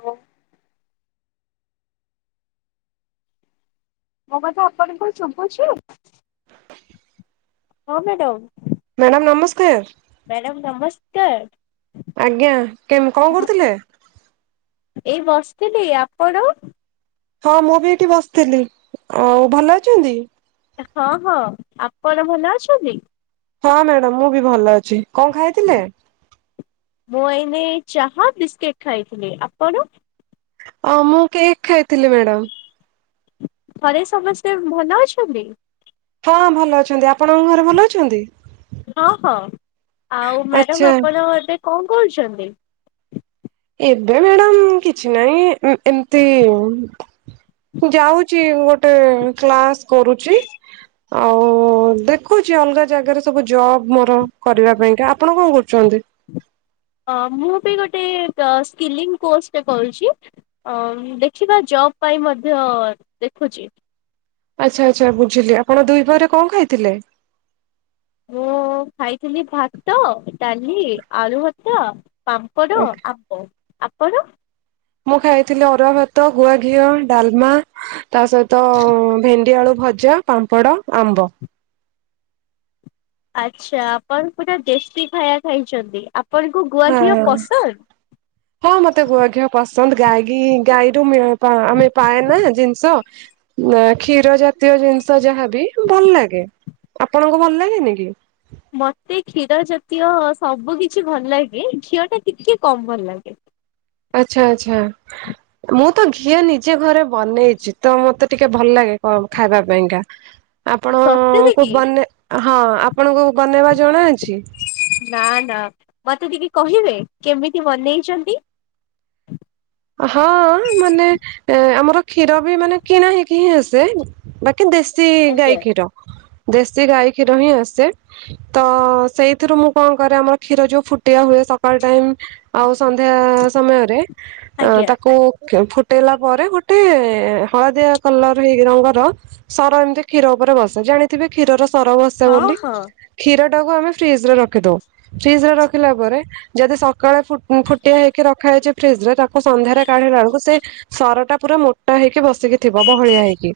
ହୋଉ। ମୋ କଥା ଆପଣଙ୍କୁ ଶୁଭୁଛି? [inaudible] ହଁ ମ୍ୟାଡମ। ମ୍ୟାଡ଼ାମ ନମସ୍କାର। ମ୍ୟାଡ଼ାମ ନମସ୍କାର। ଆଜ୍ଞା କେମ୍ କଣ କରୁଥିଲେ? ଏଇ ବସିଥିଲି। ଆପଣ? ହଁ ମୁଁ ବି ଏଇଠି ବସଥିଲି। ଆଉ ଭଲ ଅଛନ୍ତି? ହଁ ହଁ। ଆପଣ ଭଲ ଅଛନ୍ତି? ହଁ ମ୍ୟାଡ଼ାମ ମୁଁ ବି ଭଲ ଅଛି କଣ ଖାଇଥିଲେ। ମୁଁ ଏଇନେ ଚାହା ବିସ୍କିଟ୍ ଖାଇଥିଲି ଆପଣ। ଅଉ ମୁଁ କେକ୍ ଖାଇଥିଲି ମ୍ୟାଡ଼ାମ। ଘରେ ସମସ୍ତେ ଭଲ ଅଛନ୍ତି। ହଁ ଭଲ ଅଛନ୍ତି ଆପଣଙ୍କ ଘରେ ଭଲ ଅଛନ୍ତି। ହଁ ହଁ ଆଉ ଆଚ୍ଛା ମ୍ୟାଡ଼ାମ ଆପଣ ଏବେ କଣ କରୁଛନ୍ତି। ଏବେ ମ୍ୟାଡ଼ାମ କିଛି ନାହିଁ ଉଁ ଏମତି। ମୁଁ ଯାଉଛି ଗୋ କ୍ଲାସ୍ କରୁଛି। ଆଉ ଦେଖୁଛି ଅଲଗା ଜାଗାରେ ସବୁ ଜବ ମୋର କରିବା ପାଇଁକା ଆପଣ କଣ କରୁଛନ୍ତି। ଅ ମୁଁ ବି ଗୋଟେ ସ୍କିଲିଂ କୋର୍ସଟେ କରୁଛି। ଅ ମ୍ ଦେଖିବା ଜବ୍ ପାଇଁ ମଧ୍ୟ ଦେଖୁଛି। ଆଚ୍ଛା ଆଚ୍ଛା ବୁଝିଲି ଆପଣ ଦୁଇ ପହରେ କଁ ଖାଇଥିଲେ। ମୁଁ ଖାଇଥିଲି ଭାତ ଡାଲି ଆଳୁ ଭର୍ତ୍ତା। ପାମ୍ପଡ଼ ଆମ୍ବ ଆପଣ। ମୁଁ ଖାଇଥିଲି ଅରୁଆ ଭାତ ଗୁଆ ଘିଅ ଡଲମା। ତା ସହିତ ଭେଣ୍ଡି ଆଳୁ ଭଜା ପାମ୍ପଡ଼ ଆମ୍ବ। ଆଚ୍ଛା ଆପଣ ପୁରା ଦେଶି ଖାଇବା ଖାଇଛନ୍ତି ଆପଣଙ୍କୁ ଗୁଆ ହଁ ଘିଅ ପସନ୍ଦ। ହଁ ମତେ ଗୁଆଘିଅ ପସନ୍ଦ ଗାଗି ଗାଈରୁ ମିଳେ। ପା ଆମେ ପାଏ ନା ଜିନିଷ ଏଁ କ୍ଷୀର ଯା ଜାତୀୟ ଜିନିଷ ଯାହାବି ଭଲ ଲାଗେ ଆପଣଙ୍କୁ ଭଲ ଲାଗେନି କି? ମତେ କ୍ଷୀର ଜାତୀୟ ସବୁ କିଛି ଭଲ ଲାଗେ କ୍ଷିଅ ଟା ଟିକେ କମ ଭଲ ଲାଗେ। ଆଚ୍ଛା ଆଛା ମୁଁ ତ ଘିଅ ନିଜେ ଘରେ ବନେଇଛି ତ ମତେ। ଟିକେ ଭଲ ଲାଗେ କ ଖାଇବା ପାଇଁକା ସତରେ ଆପଣଙ୍କୁ କି? ବନେ ହଁ ଆପଣଙ୍କୁ ବନେଇବା ଜଣା ଅଛି। ନା ନା ମତେ ଟିକେ କହିବେ କେମିତି ବନେଇଛନ୍ତି। ହଁ ମାନେ ଏଁ ଆମର କ୍ଷୀର ବି ମାନେ କିଣା ହେକି ହିଁ ଆସେ ବା କି ଦେଶୀ ଗାଈ ଆଜ୍ଞା କ୍ଷୀର ଦେଶୀ ଗାଈ କ୍ଷୀର ହିଁ ଆସେ। ତ ସେଇଥିରୁ ମୁଁ କଣ କରେ ଆମର କ୍ଷୀର ଯୋଉ ଫୁଟିଆ ହୁଏ ସକାଳ ଟାଇମ। ଆଉ ସନ୍ଧ୍ୟା ସମୟରେ ଆଜ୍ଞା ତାକୁ। କ ଫୁଟେଇଲା ପରେ ଗୋଟେ ହଳଦିଆ କଲର ହେଇ ରଙ୍ଗର। ସର ଏମିତି କ୍ଷୀର ଉପରେ ବସେ ଜାଣିଥିବେ କ୍ଷୀର ର ସର ବସେ ହଁ ବୋଲି। ହଁ କ୍ଷୀର ଟାକୁ ଆମେ ଫ୍ରିଜ ରେ ରଖିଦଉ। ଫ୍ରିଜ ରେ ରଖିଲା ପରେ ଯଦି ସକାଳେ ଫୁଟିଆ ହେଇକି ରଖା ଯାଇଛି ଫ୍ରିଜ ରେ ତାକୁ। ସନ୍ଧ୍ୟାରେ କାଢିଲା ବେଳକୁ ସେଇ ସର ଟା ପୁରା ମୋଟା ହେଇକି ବସିକି। ଥିବ ବହଳିଆ ହେଇକି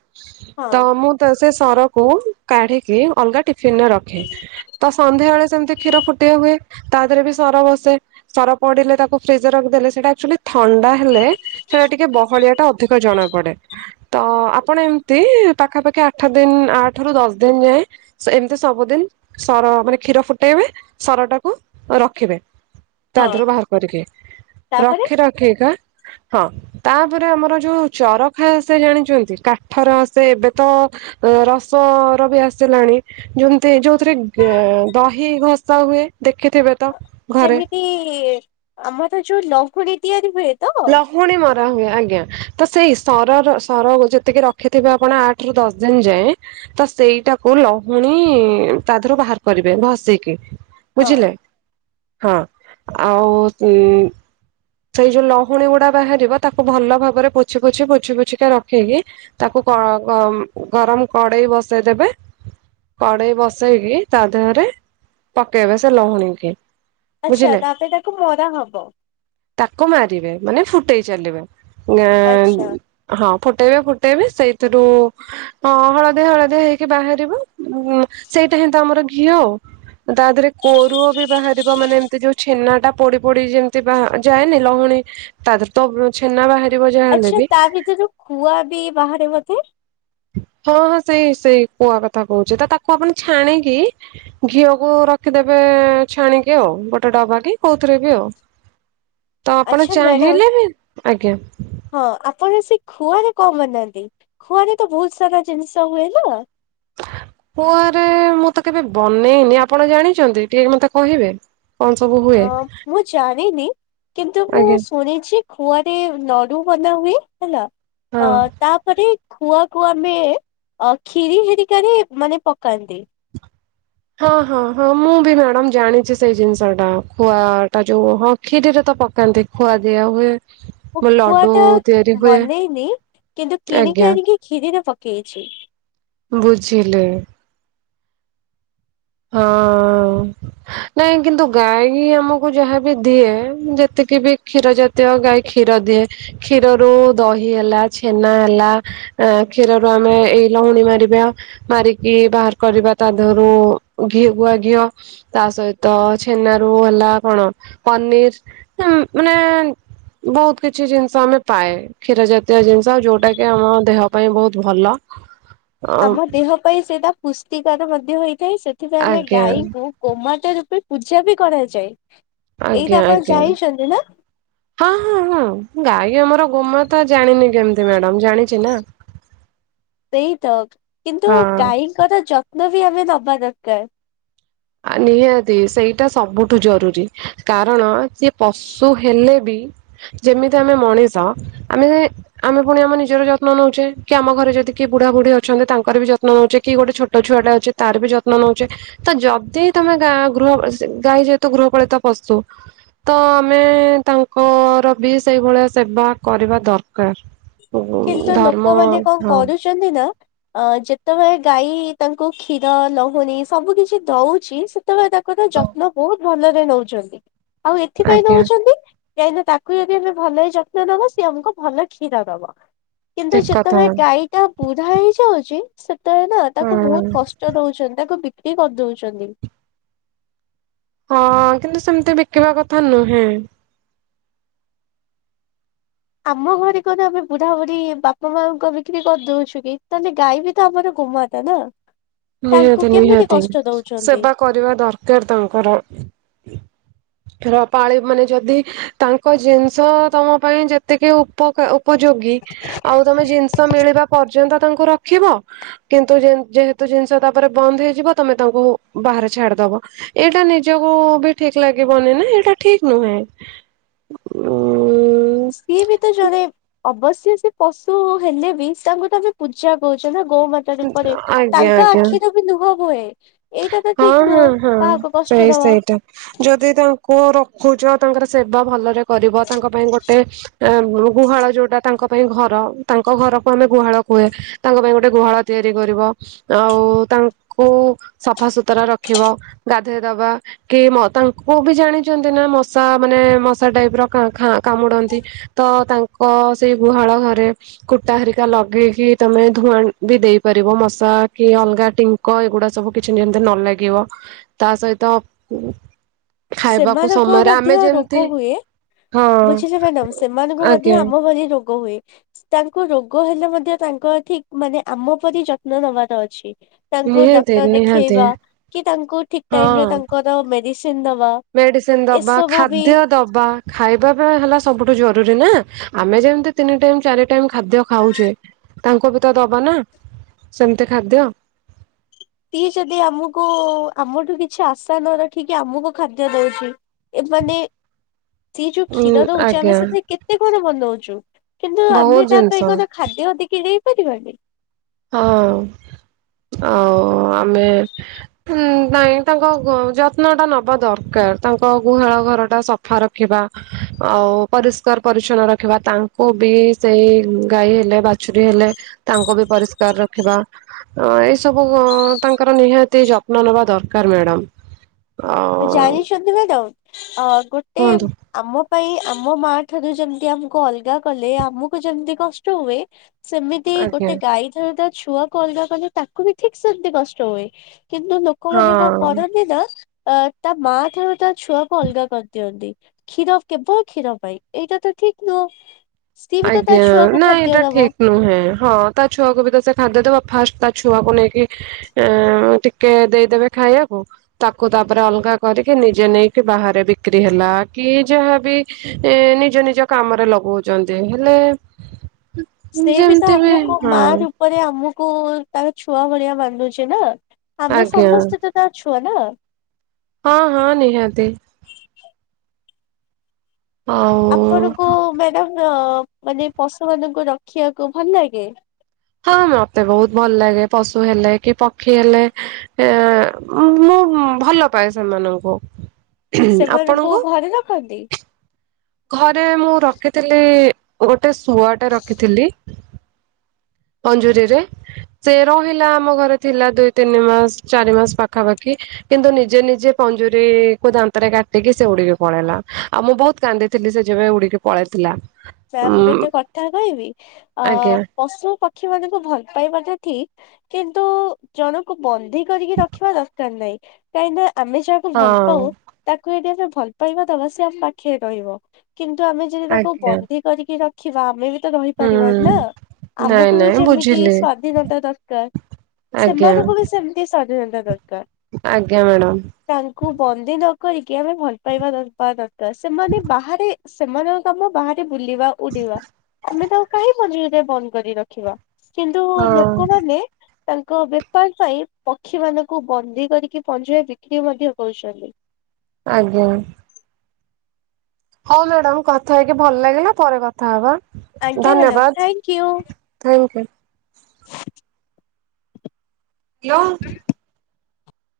ହଁ ତ ମୁଁ। ତ ସେ ସରକୁ କାଢିକି ଅଲଗା ଟିଫିନରେ ରଖେ। ତ ସନ୍ଧ୍ୟା ବେଳେ ସେମିତି କ୍ଷୀର ଫୁଟିଆ ହୁଏ ତା ଦେହରେ ବି ସର ବସେ। ସର ପଡିଲେ ତାକୁ ଫ୍ରିଜ ରେ ରଖି ଦେଲେ ଦେଲେ ସେଇଟା ଆକ୍ଚୁଆଲି। ଥଣ୍ଡା ହେଲେ ସେଟା ଟିକେ ବହଳିଆ ଟା ଅଧିକ ଜଣା ପଡେ। ତ ଆପଣ ଏମିତି ପାଖା ପାଖି ଆଠ ଦିନ ଆଠ ରୁ ଦଶ ଦିନ ଯାଏଁ। ସେମିତି ସବୁଦିନ। ସର ମାନେ କ୍ଷୀର ଫୁଟେଇବେ ସରଟାକୁ ରଖିବେ ତା ଦେହରୁ ବାହାର କରିକି। ତା ପରେ। ରଖି କା ହଁ। ତାପରେ ଆମର ଯୋଉ ଚରଖା ସେ ଜାଣିଛନ୍ତି। କାଠର ସେ ଏବେ ତ ଅ ରସର ବି ଆସିଲାଣି। ଯେମତି ଯୋଉଥିରେ ଦହି ଘସା ହୁଏ ଦେଖିଥିବେ। ତ ଘରେ ଯେମିତି ଆମର ଯୋଉ ଲହୁଣି ତିଆରି ହୁଏ। ତ? ଲ ପୁଣି ମରା ହୁଏ ଆଜ୍ଞା। ତ ସେଇ ସର ସର ଯେତିକି ରଖିଥିବେ ଆପଣ ଆଠ ରୁ ଦଶ ଦିନ ଯାଏଁ ତ ସେଇଟାକୁ ଲହୁଣୀ ତା ଦେରୁ ବାହାର କରିବେ ଘସିକି। ହଁ। ବୁଝିଲେ ହଁ ଆଉ ସେଇ ଯୋଉ ଲ ଭୁଣୀ ଗୁଡା ବାହାରିବ ତାକୁ ଭଲ ଭାବରେ ପୋଛି ପୋଛି ପୋଛି ପୋଛିିକା ରଖେଇକି ତାକୁ ଗ-ଗ-ଗରମ କଡେଇ ବସେଇ ଦେବେ। କଡେଇ ବସେଇକି ତା ଦେହରେ ପକେଇବେ ସେ ଲହୁଣୀକି। ଆଚ୍ଛା ତାପରେ ତାକୁ ମରା ହବ। ତାକୁ ମାରିବେ ମାନେ ଫୁଟେଇ ଚାଲିବେ। ଗାଁ ଆଚ୍ଛା। ହଁ ଫୁଟେଇବେ ଫୁଟେଇବେ ସେଇଥିରୁ ହଁ ହଳଦିଆ ହଳଦିଆ ହେଇକି ବାହାରିବ ସେଇଟା ହିଁ ତ ଆମର ଘିଅ ଆଉ। ତା ଦେହରେ କୋରୁଅ ବି ବାହାରିବ। ମାନେ ଏମିତି ଯୋଉ ଛେନା ଟା ପଡି ପଡି ଯେମିତି ବା ଯାଏନି ଲହୁଣୀ ତା ଦେହରେ ତ ଛେନା ବାହାରିବ ଯାହା ହେଲେ ଆଚ୍ଛା ବି। ତା ଭିତରୁ ଖୁଆ ବି ବାହାରେ ବୋଧେ। ହଁ ହଁ ସେଇ ସେଇ କୁଆ କଥା କହୁଛି। ତ ତାକୁ ଆପଣ ଛାଣିକି ଘିଅକୁ ରଖିଦେବେ ଛାଣିକି ଆଉ। ଗୋଟେ ଡବା କି କୋଉଥିରେ ବି ଆଉ। [unintelligible] ତ ଆପଣ ଆଚ୍ଛା ମ୍ୟାଡାମ ଚାହିଁଲେ ବି ଆଜ୍ଞା। ହଁ ଆପଣ ସେଇ ଖୁଆରେ କଣ ମାରିନାହାନ୍ତି। ଖୁଆରେ ତ ବହୁତ ସାରା ଜିନିଷ ହୁଏ ନା। ଖୁଆରେ ମୁଁ ତ କେବେ ବନେଇନି। ଆପଣ ଜାଣିଛନ୍ତି ଟିକେ ମତେ କହିବେ? କଣ ସବୁ ହୁଏ ହଁ ମୁଁ ଜାଣିନି କିନ୍ତୁ ମୁଁ ଆଜ୍ଞା ଶୁଣିଛି। ଖୁଆରେ ନଡୁ ବନାହୁଏ ହେଲା। ଅ ହଁ। ତା ତାପରେ ଖୁଆକୁ ଆମେ ଅ ଖିରି ହେରିକାରେ ମାନେ ପକାନ୍ତି। ହଁ ହଁ ହଁ ମୁଁ ବି ମ୍ୟାଡ଼ାମ ଜାଣିଛି ସେଇ ଜିନିଷଟା। ଖୁଆ ଟା ଯୋଉ ହ ଖିରିରେ ତ ପକାନ୍ତି ଖୁଆ ଦିଆ ହୁଏ। ମୁଁ ଖୁଆ ଲଡୁ ଟା ତିଆରି ହୁଏ। ବନେଇନି। କିନ୍ତୁ କିଣିକି ଆଜ୍ଞା ଆଣିକି ଖିରିରେ ପକେଇଛି। ବୁଝିଲେ। ହଁ। ନାଇଁ କିନ୍ତୁ ଗାଈ ଆମକୁ ଯାହାବି ଦିଏ। ଯେତିକି ବି କ୍ଷୀର ଜାତ ଦତୀୟ ଗାଈ କ୍ଷୀର ଦିଏ। କ୍ଷୀରରୁ ଦହି ହେଲା, ଛେନା ହେଲା। ଆ କ୍ଷୀରରୁ ଆମେ ଏଇ ଲହୁଣୀ ମାରିବା ମାରିକି ବାହାର କରିବା ତା ଦେହରୁ। ଘି ଗୁଆ ଘିଅ। ତା ସହିତ ଛେନାରୁ ହେଲା କଣ ପନିର୍। ମାନେ ବହୁତ କିଛି ଜିନିଷ ଆମେ ପାଏ। କ୍ଷୀର ଜାତୀୟ ଜିନିଷ ଯୋଉଟା କି ଆମ ଦେହ ପାଇଁ ବହୁତ ଭଲ। ଆମ ଦେହ ପାଇଁ ସେଇଟା ପୁଷ୍ଟିକାର ମଧ୍ୟ ହେଇଥାଏ। ସେଥିପାଇଁ ଆମେ ଆଜ୍ଞା ଗାଈଙ୍କୁ ଗୋମାତା ରୂପେ ପୂଜା ବି କରାଯାଏ। ଏଇଟା ଆଜ୍ଞା ଆପଣ ଆଜ୍ଞା। ଜାଣିଛନ୍ତି ନା ହଁ ହଁ ହଁ ଗାଈ ଆମର ଗୋମାତା ଜାଣିନି କେମିତି ମ୍ୟାଡମ୍ ଜାଣିଛି ନା। ସେଇ ତ କିନ୍ତୁ ହଁ ଗାଈଙ୍କର ଯତ୍ନ ବି ଆମେ ନବା ଦରକାର। ନିହାତି ସେଇଟା ସବୁଠୁ ଜରୁରୀ। କାରଣ ସେ ପଶୁ ହେଲେ ବି ଯେମିତି ଆମେ ମଣିଷ ଆମେ ଆମେ ପୁଣି ଆମ ନିଜର ଯତ୍ନ ନେଉଛେ। କି ଆମ ଘରେ ଯଦି କିଏ ବୁଢା ବୁଢୀ ଅଛନ୍ତି ତାଙ୍କର ବି ଯତ୍ନ ନେଉଛେ। କି ଗୋଟେ ଛୋଟ ଛୁଆଟା ଅଛି। ତାର ବି ଯତ୍ନ ନଉଛେ ତ ଯ। ତ ତମେ ଗା ଗୃହ ଗାଈ ଯେହେତୁ ଗୃହପାଳିତ ପଶୁ। ତ ଆମେ ତାଙ୍କର ବି ସେଇଭଳିଆ ସେବା କରିବା ଦରକାର। ଓ ଧର୍ମ ହଁ। ଛନ୍ତି ନା। ଅ ଯେତେବେଳେ ଗାଈ ତାଙ୍କୁ କ୍ଷୀର, ଲହୁଣୀ ସବୁ କିଛି ଦଉଛି। ତାଙ୍କର ଯତ୍ନ ବହୁତ ଭଲରେ ନଉଛନ୍ତି। ଆଉ ଏଥିପାଇଁ ଆଜ୍ଞା। ନଉଛନ୍ତି। କାହିଁକିନା ତାକୁ ଯଦି ଆମେ ଭଲରେ ଯତ୍ନ ନବା ସେ ଆମକୁ ଭଲ କ୍ଷୀର ଦବ। କିନ୍ତୁ ଠିକ କଥା ଯେତେବେଳେ ଗାଈ ଟା ବୁଢା ହେଇଯାଉଛି ସେତେବେଳେ ନା ତାକୁ ହଁ ବହୁତ କଷ୍ଟ। ଦଉଛନ୍ତି ତାକୁ ବିକ୍ରି କରିଦଉଛନ୍ତି। ହଁ। କିନ୍ତୁ ସେମିତି ବିକିବା କଥା ନୁହେଁ। ଆମ ଘରେ କଣ ଆମେ ବୁଢା, ବୁଢ଼ୀ ବାପା, ମାକୁ ବିକ୍ରି କରିଦଉଛୁ କି? ତାହେଲେ ଗାଈ ବି ତ ଆମର ଗୋମାତା। ନା। ତାଙ୍କୁ ନିହାତି କେମିତି ନିହାତି କଷ୍ଟ ଦଉଛନ୍ତି ସେବା କରିବା ଦରକାର ତାଙ୍କର। [unintelligible] ର ପାଳି ମାନେ ଯଦି ତାଙ୍କ ଜିନିଷ ତମ ପାଇଁ ଯେତିକି ଉପ ଉପଯୋଗୀ। ଆଉ ତମେ ଜିନିଷ ମିଳିବା ପର୍ଯ୍ୟନ୍ତ ତାଙ୍କୁ ରଖିବ। କିନ୍ତୁ ଯେହେତୁ। ଜିନିଷ ତାପରେ ବନ୍ଦ ହେଇଯିବ। ତମେ ତାଙ୍କୁ ବାହାରେ ଛାଡିଦବ ଏଇଟା ନିଜକୁ ବି। ଠିକ ଲାଗିବନି ନା ଏଇଟା ଠିକ୍ ନୁହେଁ। ଉ ସିଏ ବି ତ ଯଦି। ଅବଶ୍ୟ ସେ ପଶୁ ହେଲେ ବି ତାଙ୍କୁ ତ ଆମେ ପୂଜା କରୁଛୁ ନା ଗୋମାତା। ପରେ ଆଜ୍ଞା ତାଙ୍କ ଆଜ୍ଞା ଆଖିରୁ ବି ଲୁହ ବୁହେ। ହଁ ହଁ ହଁ ସେଇ ଦବା ସେଇଟା ଯଦି ତା। କୁ ରଖୁଛ ତାଙ୍କର ସେବା ଭଲରେ କରିବ ତାଙ୍କ ପାଇଁ ଗୋଟେ ଗୁହାଳ ଯୋଉଟା ତାଙ୍କ ପାଇଁ ଘର ତାଙ୍କ ଘରକୁ ଆମେ ଗୁହାଳ କୁହେ ତାଙ୍କ ପାଇଁ ଗୋଟେ ଗୁହାଳ ତିଆରି କରିବ ଆଉ ତାଙ୍କୁ ସଫା ସୁତୁରା ରଖିବ ଗାଧୋଇ ଦବା କି ତାଙ୍କୁ ବି ଜାଣିଛନ୍ତି ନା ମଶା ମାନେ ମଶା ଟାଇପ ର କାମୁଡନ୍ତି? ତ ତାଙ୍କ ସେଇ ଗୁହାଳ ଘରେ କୁଟା ହରିକା ଲଗେଇକି ତମେ ଧୂଆଁ ବି ଦେଇପାରିବ ମଶା କି ଅଲଗା ଟିଙ୍କ ଏଗୁଡା ସବୁ କିଛି ଯେମିତି ନ ଲାଗିବ ତା ସହିତ ଖାଇବାକୁ ସେମାନଙ୍କୁ ସମୟରେ ଆମେ ମଧ୍ୟ ଯେମତି ରୋଗ ହୁଏ ବୁଝିଲେ ମ୍ୟାଡାମ ସେମାନଙ୍କୁ ମଧ୍ୟ ଆମ ଭଳି ରୋଗ ହୁଏ। ତାଙ୍କୁ ରୋଗ ହେଲେ ମଧ୍ୟ ତାଙ୍କ ଠିକ ମାନେ ଆମ ପରି ଯତ୍ନ ନବାର ଅଛି। ତାଙ୍କୁ ନିହାତି ଡକ୍ଟର ନିହାତି ଦେଖେଇବା କି ତାଙ୍କୁ ଠିକ ଟାଇମ ହଁ ରେ ତାଙ୍କର ମେଡିସିନ ଦବା? ମେଡିସିନ ଦବା ଏସବୁ ବି ଖାଦ୍ୟ ଦବା ଖାଇବା ହେଲା ସବୁଠୁ ଜରୁରୀ ନା ଆମେ ଯେମତି ତିନି ଟାଇ ଚାରି ଟାଇମ ଖାଦ୍ୟ ଖାଉଛେ ତାଙ୍କୁ ବି ତ ଦବା ନା ସେମିତି ଖାଦ୍ୟ ସିଏଯଦି ଆମକୁ ଆମଠୁ କିଛି ଆଶା ନ ରଖିକି ଆମକୁ ଖାଦ୍ୟ ଦଉଛି। ଏମାନେ ସିଏ ଯୋଉ ଉ କ୍ଷୀର ଦଉଛିେ ଆମେ ଆଜ୍ଞା ସେଥିରେ କେତେ କଣ ବନଉଛୁ କିନ୍ତୁ ଆମେ ବହୁତ ତା ଜିନିଷ ପାଇଁ କଣ? ଖାଦ୍ୟ ଟିକେ ଦେଇ ପାରିବନି। ହଁ ହ ଆମେ ନାଇଁ ତାଙ୍କ ଯତ୍ନ ଟା ନବା ଦରକାର ତାଙ୍କ ଗୁହାଳ ଘର ଟା ସଫା ରଖିବା? ଆଉ ପରିଷ୍କାର ପରିଚ୍ଛନ୍ନ ରଖିବା ତାଙ୍କୁ ବି ସେଇ ଗାଈ ହେଲେ ବାଛୁରୀ ହେଲେ। ତାଙ୍କୁ ବି ପରିଷ୍କାର ରଖିବା। ଅ ଏ ସବୁ ତାଙ୍କର ନିହାତି ଯତ୍ନ ନେବା ଦରକାର ମ୍ୟାଡାମ। ଆଉ ଜାଣିି ଛ ନ୍ତି ମ୍ୟାଡ଼ାମ ଅ ଗୋଟ କୁହନ୍ତୁ? ଆମ ପାଇଁ ଆମ ମା ଠାରୁ ଯେମତି ଆମୁକୁ ଅଲଗା କଲେ ଆମକୁ ଯେମତି କଷ୍ଟ ହୁଏ ସେମିତି ଆଜ୍ଞା ଗୋଟେ ଗାଈ ଠାରତ ଛୁଆ କୁ ଅ ଲଗା କଲେ ତାକୁ ବି ଠିକ୍ ସେମତି କଷ୍ଟ ହୁଏ କିନ୍ତୁ ଲୋକମାନେ କଣ ହଁ। କରନ୍ତି ତ ତାଆ ତା ମା ଠାରୁ ତା ଛୁଆକୁ ଅଲଗା କରିଦିଅନ୍ତି। କ୍ଷୀର କେବଳ କ୍ଷୀର ପାଇଁ ଏଇଟା ତ ଠିକ୍ ନୁହଁ ସିଏ ବି ତ ତା ଆଜ୍ଞା ଛୁଆକୁ ନାଇଁ ଖାଦ୍ୟ ଏଇଟା ଦବ। ଠିକ ନୁହେଁ ହଁ ତା ଛୁଆକୁ ବି ତ ସେ ଖାଦ୍ୟଦବ ଫାଷ୍ଟ ତା ଛୁଆକୁ ନେଇକି ଏ ଟିକେ ଦେଇଦେବେ ଖାଇବାକୁ। ତାକୁ ତାପରେ ଅଲଗା କରିକି ନିଜେ ନେଇକି ବାହାରେ ବିକ୍ରି ହେଲା କି ଯାହାବି ଏ ନିଜ ନିଜ କାମରେ ଲଗଉଛନ୍ତି ହେଲେ ଯେମିତି ବି ହଁ। ପରେ ଆମକୁ ତାର ଛୁଆ ଭଳିଆ ମାନୁଚି ନା ଆମେ ଆଜ୍ଞା ସମସ୍ତେ ତ ତା ଛୁଆ ନା। ହଁ ହଁ ନିହାତି। ଆଉ ଆପଣଙ୍କୁ ମ୍ୟାଡାମ୍ ମାନେ ପଶୁ ମାନଙ୍କୁ ରଖିବାକୁ ଭଲ ଲାଗେ? ହଁ ମତେ ବହୁତ ଭଲ ଲାଗେ ପଶୁ ହେଲେ କି ପକ୍ଷୀ ହେଲେ। ଏ ମୁଁ ମୁ ଭଲ ପାଏ ସେମାନଙ୍କୁ। ସେମାନଙ୍କୁ ଆପଣଙ୍କୁ? ଘରେ ରଖନ୍ତି? ଘରେ ମୁଁ ରଖିଥିଲି ଗୋଟେ ଶୁଆ ଟେ ରଖିଥିଲି। ପଞ୍ଜୁରୀରେ ସେ ରହିଲା ଆମ ଘରେ ଥିଲା ଦୁଇ ତିନି ମାସ ଚାରି ମାସ ପାଖାପାଖି। କିନ୍ତୁ ନିଜେ ନିଜେ ପଞ୍ଜୁରୀ କୁ ଦାନ୍ତରେ କାଟିକି ସେ ଉୁଡିକି ପଳେଇଲା ଆଉ ମୁଁ ବହୁତ କାନ୍ଦିି ଥିଲି ସେ ଯେବେ ଉଡିକି ପଳେଇଥିଲା। ସାରେ ଗୋଟେ ଉଁ କଥା କହିବି ଆ ଆଜ୍ଞା ପଶୁ ପକ୍ଷୀ ମାନଙ୍କୁ ଭଲ ପାଇବାଟା ଠିକ୍ କିନ୍ତୁ ଜଣକୁ ବନ୍ଦୀ କରିକି ରଖିବା ଦରକାର ନାହିଁ କାହିଁକିନା ଆମେ ଯାହାକୁ ଭଲ ହଁ। ପାଉ ତାକୁ ଯଦି ଆମେ ଭଲ ପାଇବା ଦବା ସେ ଆମ ପା ଖରେ ରହିବ କିନ୍ତୁ ଆମେ ଯଦି ତାକୁ ବ ଆଜ୍ଞା ନ୍ଦି କରିକି ରଖିବା ଆମେ ବି ତ ହୁଁ ରହିପାରିବାନି ନା ନାଇଁ ଆମକୁ ବି ନାଇଁ ଯେମିତି ବୁଝିଲି ସ୍ଵାଧୀନତା ଦରକାର। ଆଜ୍ଞା। ସେମାନଙ୍କୁ ବି ସେମିତି ସ୍ଵାଧୀନତା ଦରକାର। ଆଜ୍ଞା ମାଡ଼ାମ୍। ତାଙ୍କୁ ବନ୍ଦୀ ଦରକାରକି ଆମେ ଭଲ ପାଇବା ଦବା ଦରକାର ସେମାନେ ବାହାରେ ସେମାନଙ୍କ କାମ ବାହାରେ ବୁଲିବା ଉଡିବା ଆମେ ତାକୁ କାହିଁ ପଞ୍ଜୁରୀ ରେ ବନ୍ଦ କରି ରଖିବା। କିନ୍ତୁ ହଁ ଲୋକମାନେ ତାଙ୍କ ବେପାର ପାଇଁ ପକ୍ଷୀ ମାନଙ୍କୁ ବନ୍ଦୀ କରିକି ପଞ୍ଜୁରୀରେ ବିକ୍ରି ମଧ୍ୟ କରୁଛନ୍ତି। ଆଜ୍ଞା। ହଉ ମ୍ୟାଡାମ କଥା ହେଇକି ଭଲ ଲାଗିଲା ପରେ କଥା ହବା ଆଜ୍ଞା ମ୍ୟାଡାମ ଧନ୍ୟବାଦ। Thank you. Thank you. Hello. [inaudible]